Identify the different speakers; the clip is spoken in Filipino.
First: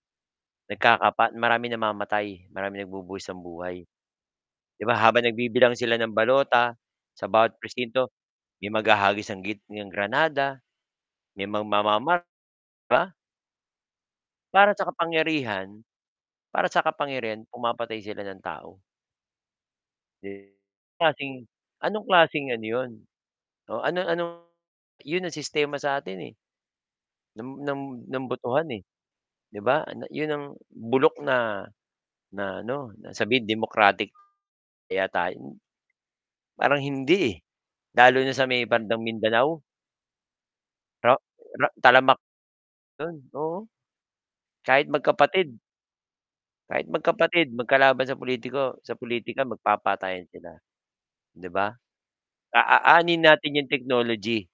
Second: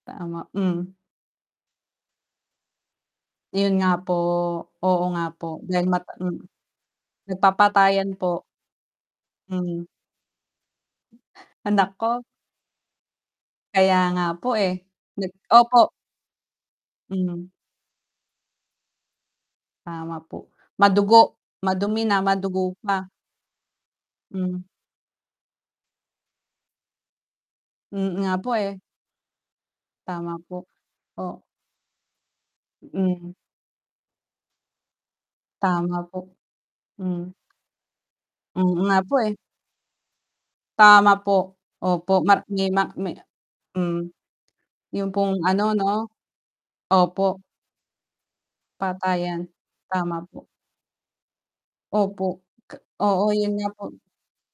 Speaker 1: Tama, hmm.
Speaker 2: Nagkakapat maraming namamatay, maraming nagbubuwis ng
Speaker 1: 'Yun
Speaker 2: buhay.
Speaker 1: nga po,
Speaker 2: 'Di ba
Speaker 1: oo
Speaker 2: habang
Speaker 1: nga po
Speaker 2: nagbibilang
Speaker 1: dahil
Speaker 2: sila
Speaker 1: mata
Speaker 2: ng
Speaker 1: mm,
Speaker 2: balota, sa bawat
Speaker 1: nagpapatayan
Speaker 2: presinto,
Speaker 1: po.
Speaker 2: may maghahagis ng git
Speaker 1: Hmm.
Speaker 2: ng granada. May
Speaker 1: Ah,
Speaker 2: magmamamar
Speaker 1: nako.
Speaker 2: ba.
Speaker 1: Kaya nga po eh,
Speaker 2: Para sa
Speaker 1: nag
Speaker 2: kapangyarihan,
Speaker 1: opo.
Speaker 2: para sa kapangyarihan
Speaker 1: Hmm.
Speaker 2: pumapatay sila ng tao.
Speaker 1: Tama po.
Speaker 2: Si
Speaker 1: Madugo.
Speaker 2: klaseng
Speaker 1: Madumi
Speaker 2: anong
Speaker 1: na,
Speaker 2: klaseng ano
Speaker 1: madugo
Speaker 2: 'yon,
Speaker 1: pa.
Speaker 2: oo ano ano
Speaker 1: Hmm.
Speaker 2: 'yon ang sistema sa atin eh. Ng ng
Speaker 1: Mm,
Speaker 2: ng
Speaker 1: nga po
Speaker 2: botohan
Speaker 1: eh.
Speaker 2: eh. 'Di ba an yun
Speaker 1: Tama
Speaker 2: ang
Speaker 1: po,
Speaker 2: bulok
Speaker 1: o
Speaker 2: na na ano na
Speaker 1: Mm.
Speaker 2: sabihin democratic. Kaya tayo
Speaker 1: Tama po,
Speaker 2: parang hindi
Speaker 1: hmm.
Speaker 2: eh, lalo na sa may
Speaker 1: Oo nga
Speaker 2: bandang
Speaker 1: po eh.
Speaker 2: Mindanao.
Speaker 1: Tama
Speaker 2: Ra
Speaker 1: po.
Speaker 2: ra
Speaker 1: Opo
Speaker 2: tamalamak
Speaker 1: mar me may
Speaker 2: don, oo.
Speaker 1: hmm.
Speaker 2: Kahit
Speaker 1: Yung pong
Speaker 2: magkapatid.
Speaker 1: ano 'no,
Speaker 2: Kahit
Speaker 1: opo.
Speaker 2: magkapatid, magkalaban sa politiko sa pulitika
Speaker 1: Patayan. Tama
Speaker 2: magpapatayin
Speaker 1: po.
Speaker 2: sila, 'di ba?
Speaker 1: Opo
Speaker 2: A a
Speaker 1: ka
Speaker 2: aanhin
Speaker 1: oo yun
Speaker 2: natin
Speaker 1: nga
Speaker 2: yung
Speaker 1: po.
Speaker 2: technology.